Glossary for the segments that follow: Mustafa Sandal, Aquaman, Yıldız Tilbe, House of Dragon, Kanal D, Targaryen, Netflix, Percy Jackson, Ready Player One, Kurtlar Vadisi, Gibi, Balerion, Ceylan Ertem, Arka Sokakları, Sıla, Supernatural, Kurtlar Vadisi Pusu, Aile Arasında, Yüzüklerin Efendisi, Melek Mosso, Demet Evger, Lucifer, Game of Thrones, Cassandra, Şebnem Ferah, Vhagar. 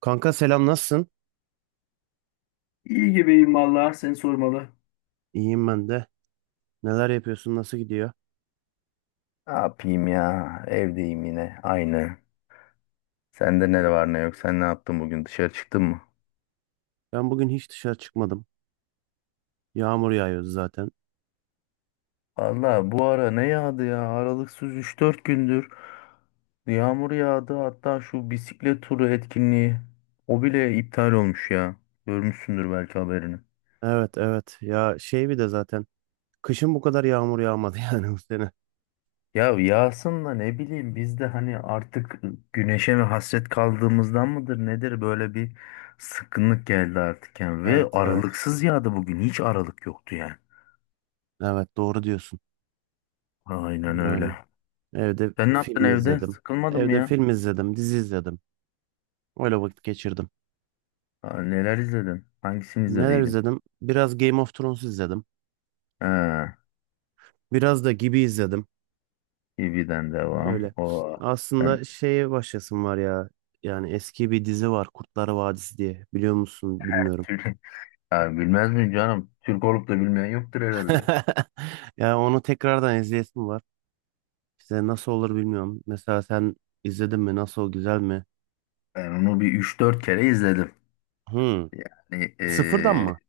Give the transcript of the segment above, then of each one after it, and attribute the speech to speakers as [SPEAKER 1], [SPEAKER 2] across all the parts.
[SPEAKER 1] Kanka selam nasılsın?
[SPEAKER 2] İyi gibiyim vallahi seni sormalı.
[SPEAKER 1] İyiyim ben de. Neler yapıyorsun? Nasıl gidiyor?
[SPEAKER 2] Ne yapayım ya? Evdeyim yine. Aynı. Sende ne var
[SPEAKER 1] Hmm.
[SPEAKER 2] ne yok? Sen ne yaptın bugün? Dışarı çıktın mı?
[SPEAKER 1] Ben bugün hiç dışarı çıkmadım. Yağmur yağıyor zaten.
[SPEAKER 2] Valla bu ara ne yağdı ya? Aralıksız 3-4 gündür yağmur yağdı. Hatta şu bisiklet turu etkinliği o bile iptal olmuş ya. Görmüşsündür belki haberini.
[SPEAKER 1] Evet evet. Ya şey bir de zaten. Kışın bu kadar yağmur yağmadı yani bu sene.
[SPEAKER 2] Ya yağsın da ne bileyim biz de hani artık güneşe mi hasret kaldığımızdan mıdır nedir böyle bir sıkkınlık geldi artık yani ve
[SPEAKER 1] Evet evet.
[SPEAKER 2] aralıksız yağdı, bugün hiç aralık yoktu yani.
[SPEAKER 1] Evet doğru diyorsun.
[SPEAKER 2] Aynen
[SPEAKER 1] Yani
[SPEAKER 2] öyle.
[SPEAKER 1] evde
[SPEAKER 2] Sen ne yaptın
[SPEAKER 1] film
[SPEAKER 2] evde?
[SPEAKER 1] izledim.
[SPEAKER 2] Sıkılmadın mı
[SPEAKER 1] Evde
[SPEAKER 2] ya?
[SPEAKER 1] film izledim, dizi izledim. Öyle vakit geçirdim.
[SPEAKER 2] Aa, neler izledin? Hangisini
[SPEAKER 1] Neler
[SPEAKER 2] izlediydin?
[SPEAKER 1] izledim? Biraz Game of Thrones izledim.
[SPEAKER 2] Ha,
[SPEAKER 1] Biraz da Gibi izledim.
[SPEAKER 2] TV'den devam.
[SPEAKER 1] Öyle.
[SPEAKER 2] O sen
[SPEAKER 1] Aslında şeye başlasın var ya. Yani eski bir dizi var Kurtlar Vadisi diye. Biliyor musun? Bilmiyorum.
[SPEAKER 2] Türk. Ya bilmez miyim canım? Türk olup da bilmeyen yoktur herhalde.
[SPEAKER 1] Ya onu tekrardan izleyesim var. İşte nasıl olur bilmiyorum. Mesela sen izledin mi? Nasıl? Güzel mi?
[SPEAKER 2] Ben onu bir 3-4 kere izledim.
[SPEAKER 1] Hmm.
[SPEAKER 2] Yani
[SPEAKER 1] Sıfırdan
[SPEAKER 2] eee,
[SPEAKER 1] mı?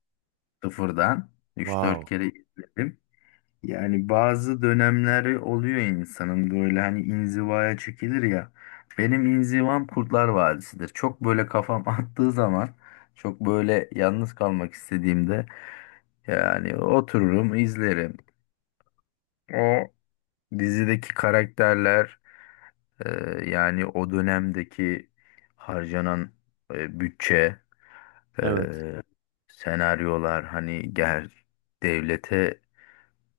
[SPEAKER 2] Sıfırdan 3-4
[SPEAKER 1] Wow.
[SPEAKER 2] kere izledim. Yani bazı dönemleri oluyor insanın, böyle hani inzivaya çekilir ya. Benim inzivam Kurtlar Vadisi'dir. Çok böyle kafam attığı zaman, çok böyle yalnız kalmak istediğimde yani otururum, izlerim. O dizideki karakterler, e, yani o dönemdeki harcanan bütçe, e,
[SPEAKER 1] Evet.
[SPEAKER 2] senaryolar hani devlete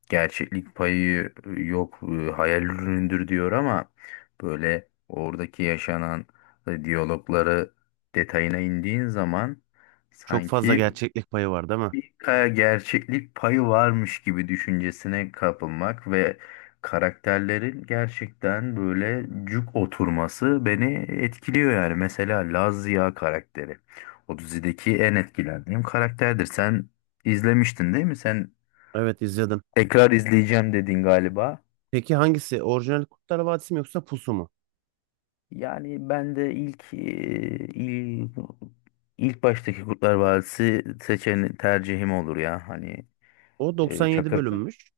[SPEAKER 2] gerçeklik payı yok, hayal ürünüdür diyor ama böyle oradaki yaşanan diyalogları detayına indiğin zaman
[SPEAKER 1] Çok fazla
[SPEAKER 2] sanki
[SPEAKER 1] gerçeklik payı var değil mi?
[SPEAKER 2] bir kaya gerçeklik payı varmış gibi düşüncesine kapılmak ve karakterlerin gerçekten böyle cuk oturması beni etkiliyor yani. Mesela Laz Ziya karakteri. O dizideki en etkilendiğim karakterdir. Sen izlemiştin değil mi?
[SPEAKER 1] Evet izledim.
[SPEAKER 2] Tekrar izleyeceğim dedin galiba.
[SPEAKER 1] Peki hangisi? Orijinal Kurtlar Vadisi mi yoksa Pusu mu?
[SPEAKER 2] Yani ben de ilk il- ilk baştaki Kurtlar Vadisi seçen tercihim olur ya. Hani
[SPEAKER 1] O 97
[SPEAKER 2] Çakır,
[SPEAKER 1] bölünmüş.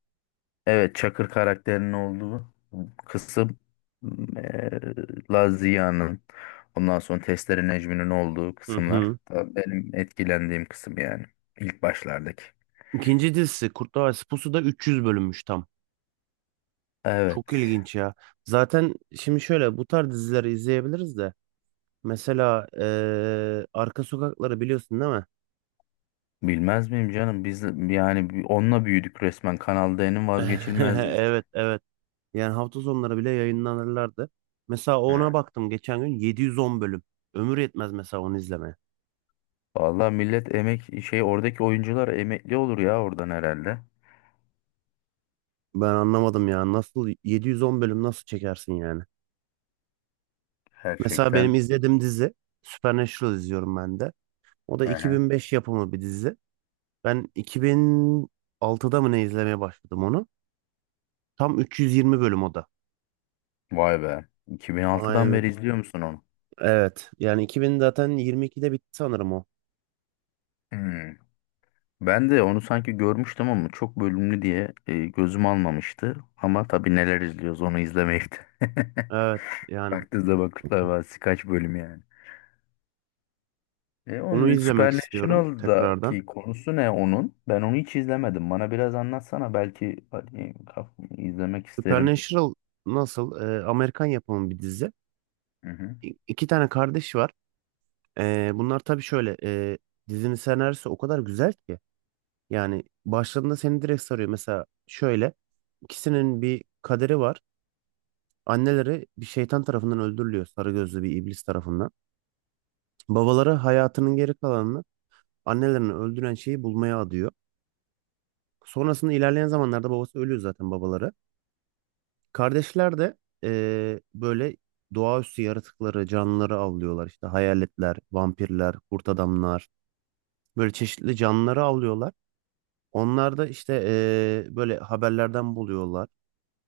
[SPEAKER 2] evet, Çakır karakterinin olduğu kısım, Lazia'nın, ondan sonra Testere Necmi'nin olduğu
[SPEAKER 1] Hı
[SPEAKER 2] kısımlar
[SPEAKER 1] hı.
[SPEAKER 2] da benim etkilendiğim kısım yani ilk başlardaki.
[SPEAKER 1] İkinci dizisi Kurtlar Vadisi Pusu da 300 bölünmüş tam. Çok
[SPEAKER 2] Evet.
[SPEAKER 1] ilginç ya. Zaten şimdi şöyle bu tarz dizileri izleyebiliriz de. Mesela Arka Sokakları biliyorsun değil mi?
[SPEAKER 2] Bilmez miyim canım? Biz yani onunla büyüdük resmen. Kanal D'nin vazgeçilmeziz.
[SPEAKER 1] Evet evet. Yani hafta sonları bile yayınlanırlardı. Mesela ona baktım geçen gün 710 bölüm. Ömür yetmez mesela onu izlemeye.
[SPEAKER 2] Vallahi millet emek şey, oradaki oyuncular emekli olur ya oradan herhalde.
[SPEAKER 1] Ben anlamadım ya. Nasıl 710 bölüm nasıl çekersin yani? Mesela benim
[SPEAKER 2] Gerçekten.
[SPEAKER 1] izlediğim dizi Supernatural izliyorum ben de. O da
[SPEAKER 2] Aha.
[SPEAKER 1] 2005 yapımı bir dizi. Ben 2006'da mı ne izlemeye başladım onu? Tam 320 bölüm o da.
[SPEAKER 2] Vay be. 2006'dan beri
[SPEAKER 1] Aynen.
[SPEAKER 2] izliyor musun onu?
[SPEAKER 1] Evet. Yani 2000 zaten 22'de bitti sanırım o.
[SPEAKER 2] Hmm. Ben de onu sanki görmüştüm ama çok bölümlü diye gözüm almamıştı. Ama tabii neler izliyoruz onu izlemeyip de.
[SPEAKER 1] Evet. Yani
[SPEAKER 2] Baktığınızda bakışlar var. Kaç bölüm yani. E,
[SPEAKER 1] onu
[SPEAKER 2] onun
[SPEAKER 1] izlemek istiyorum tekrardan.
[SPEAKER 2] Supernatural'daki konusu ne onun? Ben onu hiç izlemedim. Bana biraz anlatsana belki hani, izlemek isterim.
[SPEAKER 1] Supernatural nasıl? Amerikan yapımı bir dizi.
[SPEAKER 2] Hı hı.
[SPEAKER 1] İ- iki tane kardeş var. Bunlar tabii şöyle. Dizinin senaryosu o kadar güzel ki. Yani başladığında seni direkt sarıyor. Mesela şöyle. İkisinin bir kaderi var. Anneleri bir şeytan tarafından öldürülüyor. Sarı gözlü bir iblis tarafından. Babaları hayatının geri kalanını annelerini öldüren şeyi bulmaya adıyor. Sonrasında ilerleyen zamanlarda babası ölüyor zaten babaları. Kardeşler de böyle doğaüstü yaratıkları, canlıları avlıyorlar. İşte hayaletler, vampirler, kurt adamlar. Böyle çeşitli canlıları avlıyorlar. Onlar da işte böyle haberlerden buluyorlar.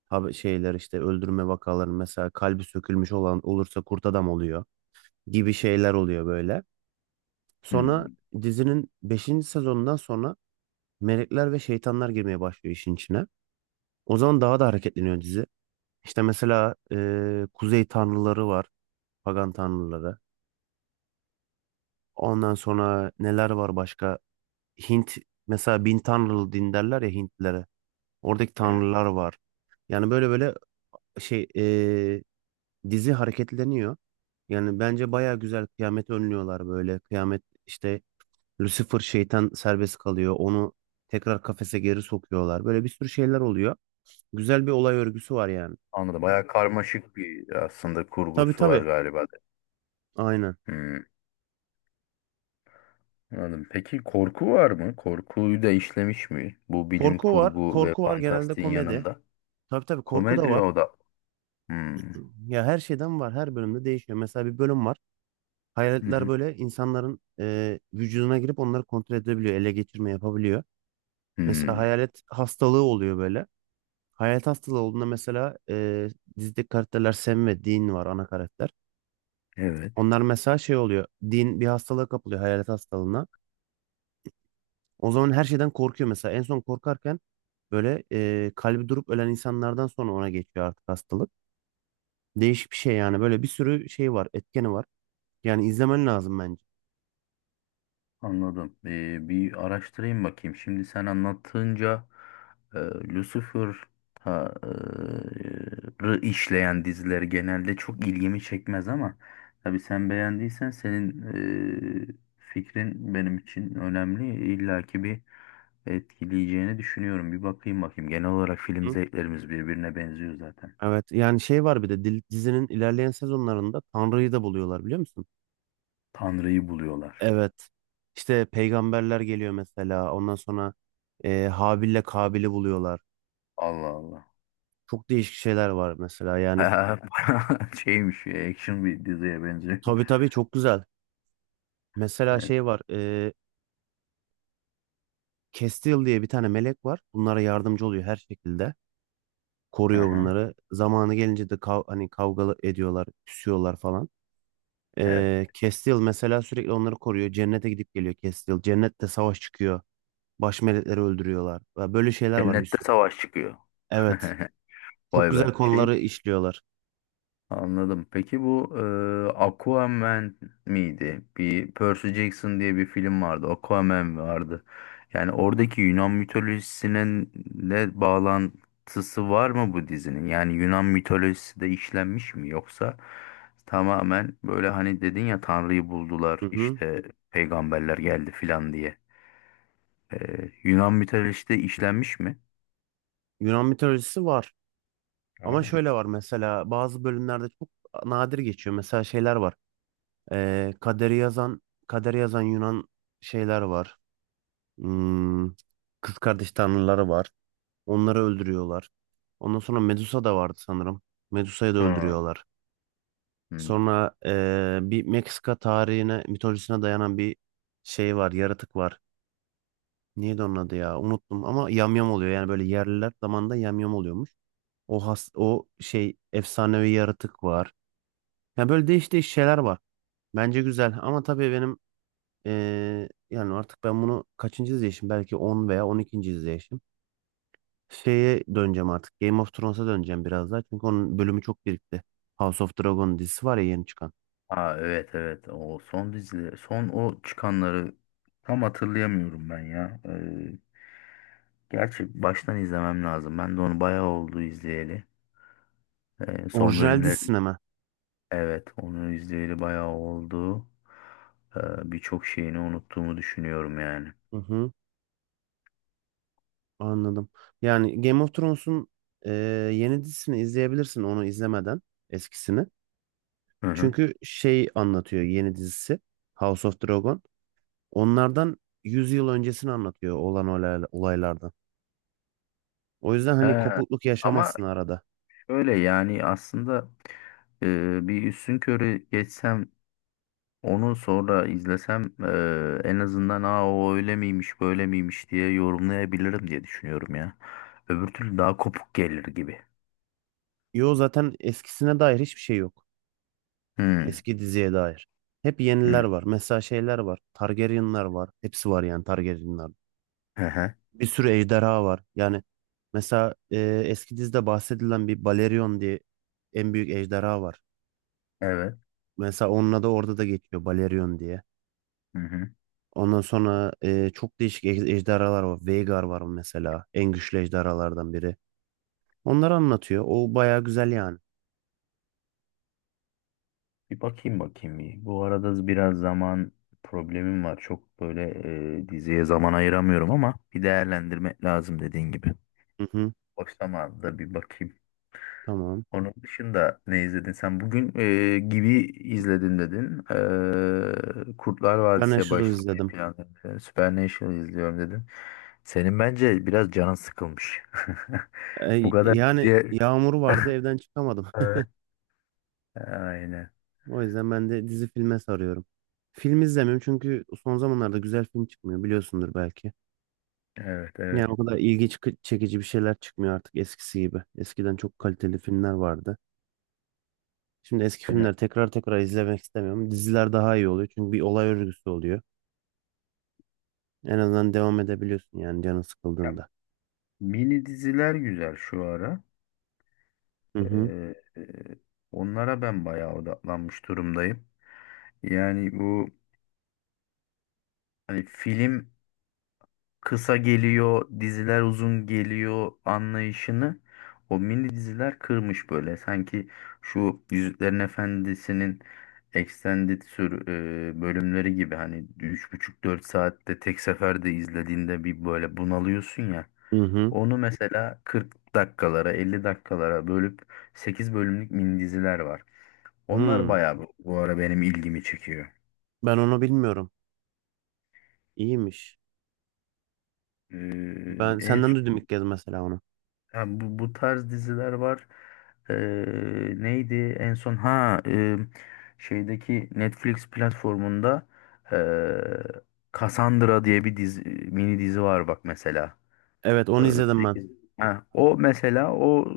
[SPEAKER 1] Haber, şeyler işte öldürme vakaları mesela kalbi sökülmüş olan olursa kurt adam oluyor gibi şeyler oluyor böyle. Sonra
[SPEAKER 2] Hmm.
[SPEAKER 1] dizinin beşinci sezonundan sonra melekler ve şeytanlar girmeye başlıyor işin içine. O zaman daha da hareketleniyor dizi. İşte mesela kuzey tanrıları var, pagan tanrıları. Ondan sonra neler var başka? Hint mesela bin tanrılı din derler ya Hintlilere. Oradaki
[SPEAKER 2] Evet.
[SPEAKER 1] tanrılar var. Yani böyle böyle şey dizi hareketleniyor. Yani bence baya güzel kıyameti önlüyorlar böyle. Kıyamet işte Lucifer şeytan serbest kalıyor. Onu tekrar kafese geri sokuyorlar. Böyle bir sürü şeyler oluyor. Güzel bir olay örgüsü var yani.
[SPEAKER 2] Anladım. Bayağı karmaşık bir aslında
[SPEAKER 1] Tabii
[SPEAKER 2] kurgusu var
[SPEAKER 1] tabii.
[SPEAKER 2] galiba de.
[SPEAKER 1] Aynen.
[SPEAKER 2] Hmm, anladım. Peki korku var mı? Korkuyu da işlemiş mi? Bu bilim
[SPEAKER 1] Korku var.
[SPEAKER 2] kurgu ve
[SPEAKER 1] Korku var genelde
[SPEAKER 2] fantastiğin
[SPEAKER 1] komedi.
[SPEAKER 2] yanında.
[SPEAKER 1] Tabii tabii korku da
[SPEAKER 2] Komedi
[SPEAKER 1] var.
[SPEAKER 2] o da. Hmm.
[SPEAKER 1] Ya her şeyden var. Her bölümde değişiyor. Mesela bir bölüm var.
[SPEAKER 2] Hı
[SPEAKER 1] Hayaletler
[SPEAKER 2] hı.
[SPEAKER 1] böyle insanların vücuduna girip onları kontrol edebiliyor. Ele geçirme yapabiliyor. Mesela
[SPEAKER 2] Hmm.
[SPEAKER 1] hayalet hastalığı oluyor böyle. Hayalet hastalığı olduğunda mesela dizideki karakterler Sam ve Dean var ana karakter.
[SPEAKER 2] Evet.
[SPEAKER 1] Onlar mesela şey oluyor. Dean bir hastalığa kapılıyor hayalet hastalığına. O zaman her şeyden korkuyor mesela. En son korkarken böyle kalbi durup ölen insanlardan sonra ona geçiyor artık hastalık. Değişik bir şey yani. Böyle bir sürü şey var. Etkeni var. Yani izlemen lazım bence.
[SPEAKER 2] Anladım. Bir araştırayım bakayım. Şimdi sen anlattığınca Lucifer ha, e, işleyen diziler genelde çok ilgimi çekmez ama tabii sen beğendiysen, senin fikrin benim için önemli. İlla ki bir etkileyeceğini düşünüyorum. Bir bakayım bakayım. Genel olarak film
[SPEAKER 1] Hı?
[SPEAKER 2] zevklerimiz birbirine benziyor zaten.
[SPEAKER 1] Evet yani şey var bir de dizinin ilerleyen sezonlarında Tanrı'yı da buluyorlar biliyor musun?
[SPEAKER 2] Tanrı'yı buluyorlar.
[SPEAKER 1] Evet. İşte peygamberler geliyor mesela. Ondan sonra Habil'le Kabil'i buluyorlar.
[SPEAKER 2] Allah Allah.
[SPEAKER 1] Çok değişik şeyler var mesela yani.
[SPEAKER 2] Bayağı şeymiş, action bir diziye benziyor.
[SPEAKER 1] Tabii tabii çok güzel. Mesela
[SPEAKER 2] Evet.
[SPEAKER 1] şey var. Kestil diye bir tane melek var. Bunlara yardımcı oluyor her şekilde. Koruyor
[SPEAKER 2] Aha.
[SPEAKER 1] bunları. Zamanı gelince de hani kavga ediyorlar, küsüyorlar falan.
[SPEAKER 2] Evet.
[SPEAKER 1] Kestil mesela sürekli onları koruyor. Cennete gidip geliyor Kestil. Cennette savaş çıkıyor. Baş melekleri öldürüyorlar. Ya böyle şeyler var bir
[SPEAKER 2] Cennette
[SPEAKER 1] sürü.
[SPEAKER 2] savaş çıkıyor.
[SPEAKER 1] Evet. Çok
[SPEAKER 2] Vay be.
[SPEAKER 1] güzel
[SPEAKER 2] Şey,
[SPEAKER 1] konuları işliyorlar.
[SPEAKER 2] anladım. Peki bu Aquaman miydi? Bir Percy Jackson diye bir film vardı. Aquaman vardı. Yani oradaki Yunan mitolojisinin de bağlantısı var mı bu dizinin? Yani Yunan mitolojisi de işlenmiş mi yoksa tamamen böyle hani dedin ya Tanrı'yı buldular
[SPEAKER 1] Hı hı.
[SPEAKER 2] işte peygamberler geldi filan diye. E, Yunan mitolojisi de işlenmiş mi?
[SPEAKER 1] Yunan mitolojisi var. Ama
[SPEAKER 2] Tamam.
[SPEAKER 1] şöyle var mesela bazı bölümlerde çok nadir geçiyor. Mesela şeyler var. Ee, kaderi yazan kaderi yazan Yunan şeyler var. Hmm, kız kardeş tanrıları var. Onları öldürüyorlar. Ondan sonra Medusa da vardı sanırım. Medusa'yı da
[SPEAKER 2] Hı.
[SPEAKER 1] öldürüyorlar.
[SPEAKER 2] Hı.
[SPEAKER 1] Sonra bir Meksika tarihine, mitolojisine dayanan bir şey var, yaratık var. Neydi onun adı ya? Unuttum ama yamyam oluyor. Yani böyle yerliler zamanında yamyam oluyormuş. O şey efsanevi yaratık var. Yani böyle değişik şeyler var. Bence güzel ama tabii benim yani artık ben bunu kaçıncı izleyişim? Belki 10 veya on ikinci izleyişim. Şeye döneceğim artık. Game of Thrones'a döneceğim biraz daha. Çünkü onun bölümü çok birikti. House of Dragon dizisi var ya yeni çıkan.
[SPEAKER 2] Aa, evet evet, o son dizileri, son o çıkanları tam hatırlayamıyorum ben ya. Gerçi baştan izlemem lazım. Ben de onu bayağı oldu izleyeli. Son
[SPEAKER 1] Orijinal
[SPEAKER 2] bölümler,
[SPEAKER 1] dizisine mi?
[SPEAKER 2] evet onu izleyeli bayağı oldu. Birçok şeyini unuttuğumu düşünüyorum yani.
[SPEAKER 1] Hı hı, anladım. Yani Game of Thrones'un e, yeni dizisini izleyebilirsin onu izlemeden eskisini.
[SPEAKER 2] Hı hı.
[SPEAKER 1] Çünkü şey anlatıyor yeni dizisi House of Dragon. Onlardan 100 yıl öncesini anlatıyor olan olaylardan. O yüzden
[SPEAKER 2] He,
[SPEAKER 1] hani kopukluk
[SPEAKER 2] ama
[SPEAKER 1] yaşamazsın arada.
[SPEAKER 2] şöyle yani aslında bir üstün körü geçsem onu sonra izlesem en azından aa o öyle miymiş böyle miymiş diye yorumlayabilirim diye düşünüyorum ya. Öbür türlü daha kopuk gelir gibi.
[SPEAKER 1] Yo zaten eskisine dair hiçbir şey yok.
[SPEAKER 2] Hmm.
[SPEAKER 1] Eski diziye dair. Hep
[SPEAKER 2] Hmm.
[SPEAKER 1] yeniler var. Mesela şeyler var. Targaryenlar var. Hepsi var yani Targaryenlar.
[SPEAKER 2] Hı hı.
[SPEAKER 1] Bir sürü ejderha var. Yani mesela eski dizide bahsedilen bir Balerion diye en büyük ejderha var.
[SPEAKER 2] Evet.
[SPEAKER 1] Mesela onunla da orada da geçiyor Balerion diye.
[SPEAKER 2] Hı hı.
[SPEAKER 1] Ondan sonra çok değişik ejderhalar var. Vhagar var mesela. En güçlü ejderhalardan biri. Onları anlatıyor. O baya güzel yani.
[SPEAKER 2] Bir bakayım bakayım bir. Bu arada biraz zaman problemim var. Çok böyle diziye zaman ayıramıyorum ama bir değerlendirmek lazım dediğin gibi.
[SPEAKER 1] Hı hı,
[SPEAKER 2] Boş zamanında bir bakayım.
[SPEAKER 1] tamam.
[SPEAKER 2] Onun dışında ne izledin sen? Bugün gibi izledin dedin. E, Kurtlar
[SPEAKER 1] Ben
[SPEAKER 2] Vadisi'ye
[SPEAKER 1] aşırı
[SPEAKER 2] başlamayı
[SPEAKER 1] izledim.
[SPEAKER 2] planladın. Supernatural'ı izliyorum dedin. Senin bence biraz canın sıkılmış. Bu kadar
[SPEAKER 1] Yani
[SPEAKER 2] diye.
[SPEAKER 1] yağmur vardı evden çıkamadım.
[SPEAKER 2] Evet. Aynen.
[SPEAKER 1] O yüzden ben de dizi filme sarıyorum. Film izlemiyorum çünkü son zamanlarda güzel film çıkmıyor biliyorsundur belki.
[SPEAKER 2] Evet,
[SPEAKER 1] Yani
[SPEAKER 2] evet.
[SPEAKER 1] o kadar çekici bir şeyler çıkmıyor artık eskisi gibi. Eskiden çok kaliteli filmler vardı. Şimdi eski
[SPEAKER 2] Aynen.
[SPEAKER 1] filmleri tekrar tekrar izlemek istemiyorum. Diziler daha iyi oluyor çünkü bir olay örgüsü oluyor. En azından devam edebiliyorsun yani canın
[SPEAKER 2] Ya,
[SPEAKER 1] sıkıldığında.
[SPEAKER 2] mini diziler güzel şu ara.
[SPEAKER 1] Hı
[SPEAKER 2] E,
[SPEAKER 1] hı.
[SPEAKER 2] e, onlara ben bayağı odaklanmış durumdayım. Yani bu hani film kısa geliyor, diziler uzun geliyor anlayışını o mini diziler kırmış böyle. Sanki şu Yüzüklerin Efendisi'nin extended sür bölümleri gibi hani üç buçuk dört saatte tek seferde izlediğinde bir böyle bunalıyorsun ya.
[SPEAKER 1] Hı hı.
[SPEAKER 2] Onu mesela 40 dakikalara, 50 dakikalara bölüp 8 bölümlük mini diziler var. Onlar
[SPEAKER 1] Hı.
[SPEAKER 2] bayağı bu bu ara benim ilgimi çekiyor.
[SPEAKER 1] Ben onu bilmiyorum. İyiymiş.
[SPEAKER 2] Ee,
[SPEAKER 1] Ben
[SPEAKER 2] en
[SPEAKER 1] senden duydum ilk kez mesela onu.
[SPEAKER 2] Yani bu, bu tarz diziler var. Ee, neydi en son? Ha, şeydeki Netflix platformunda Cassandra diye bir dizi, mini dizi var bak mesela.
[SPEAKER 1] Evet onu
[SPEAKER 2] Ee,
[SPEAKER 1] izledim ben.
[SPEAKER 2] sekiz- Ha, o mesela o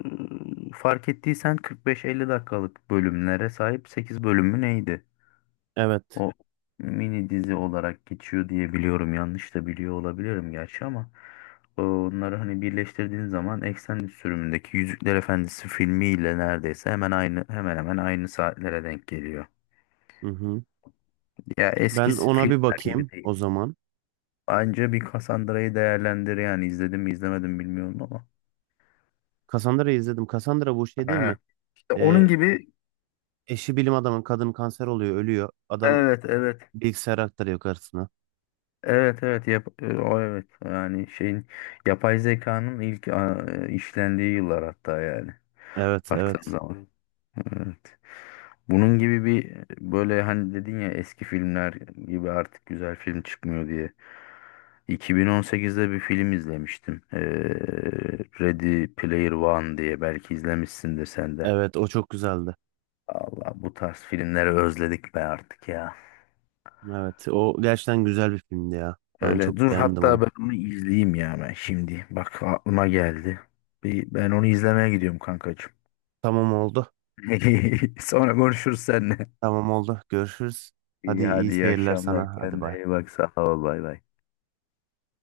[SPEAKER 2] fark ettiysen 45-50 dakikalık bölümlere sahip 8 bölümü neydi?
[SPEAKER 1] Evet.
[SPEAKER 2] O mini dizi olarak geçiyor diye biliyorum. Yanlış da biliyor olabilirim gerçi ama onları hani birleştirdiğin zaman extended sürümündeki Yüzükler Efendisi filmiyle neredeyse hemen aynı, hemen hemen aynı saatlere denk geliyor.
[SPEAKER 1] Hı hı.
[SPEAKER 2] Ya eski
[SPEAKER 1] Ben ona bir
[SPEAKER 2] filmler gibi
[SPEAKER 1] bakayım o
[SPEAKER 2] değil.
[SPEAKER 1] zaman.
[SPEAKER 2] Bence bir Cassandra'yı değerlendir yani, izledim mi izlemedim bilmiyorum ama.
[SPEAKER 1] Cassandra'yı izledim. Cassandra bu şey değil mi?
[SPEAKER 2] Aha. İşte
[SPEAKER 1] Ee,
[SPEAKER 2] onun gibi,
[SPEAKER 1] eşi bilim adamın kadın kanser oluyor, ölüyor. Adam
[SPEAKER 2] evet evet.
[SPEAKER 1] bilgisayar aktarıyor karısına.
[SPEAKER 2] Evet evet, o evet yani şeyin, yapay zekanın ilk işlendiği yıllar hatta yani,
[SPEAKER 1] Evet,
[SPEAKER 2] baktığın, Evet,
[SPEAKER 1] evet.
[SPEAKER 2] zaman. Evet. Bunun gibi bir, böyle hani dedin ya eski filmler gibi artık güzel film çıkmıyor diye. 2018'de bir film izlemiştim. Ready Player One diye, belki izlemişsindir sen de.
[SPEAKER 1] Evet o çok güzeldi.
[SPEAKER 2] Allah, bu tarz filmleri özledik be artık ya.
[SPEAKER 1] Evet o gerçekten güzel bir filmdi ya. Ben çok
[SPEAKER 2] Öyle dur,
[SPEAKER 1] beğendim onu.
[SPEAKER 2] hatta ben onu izleyeyim ya ben şimdi. Bak, aklıma geldi. Bir, ben onu izlemeye gidiyorum kankacığım.
[SPEAKER 1] Tamam oldu.
[SPEAKER 2] Sonra konuşuruz seninle.
[SPEAKER 1] Tamam oldu. Görüşürüz. Hadi
[SPEAKER 2] İyi, hadi
[SPEAKER 1] iyi
[SPEAKER 2] iyi
[SPEAKER 1] seyirler
[SPEAKER 2] akşamlar.
[SPEAKER 1] sana. Hadi
[SPEAKER 2] Kendine
[SPEAKER 1] bay.
[SPEAKER 2] iyi bak. Sağ ol. Bay bay.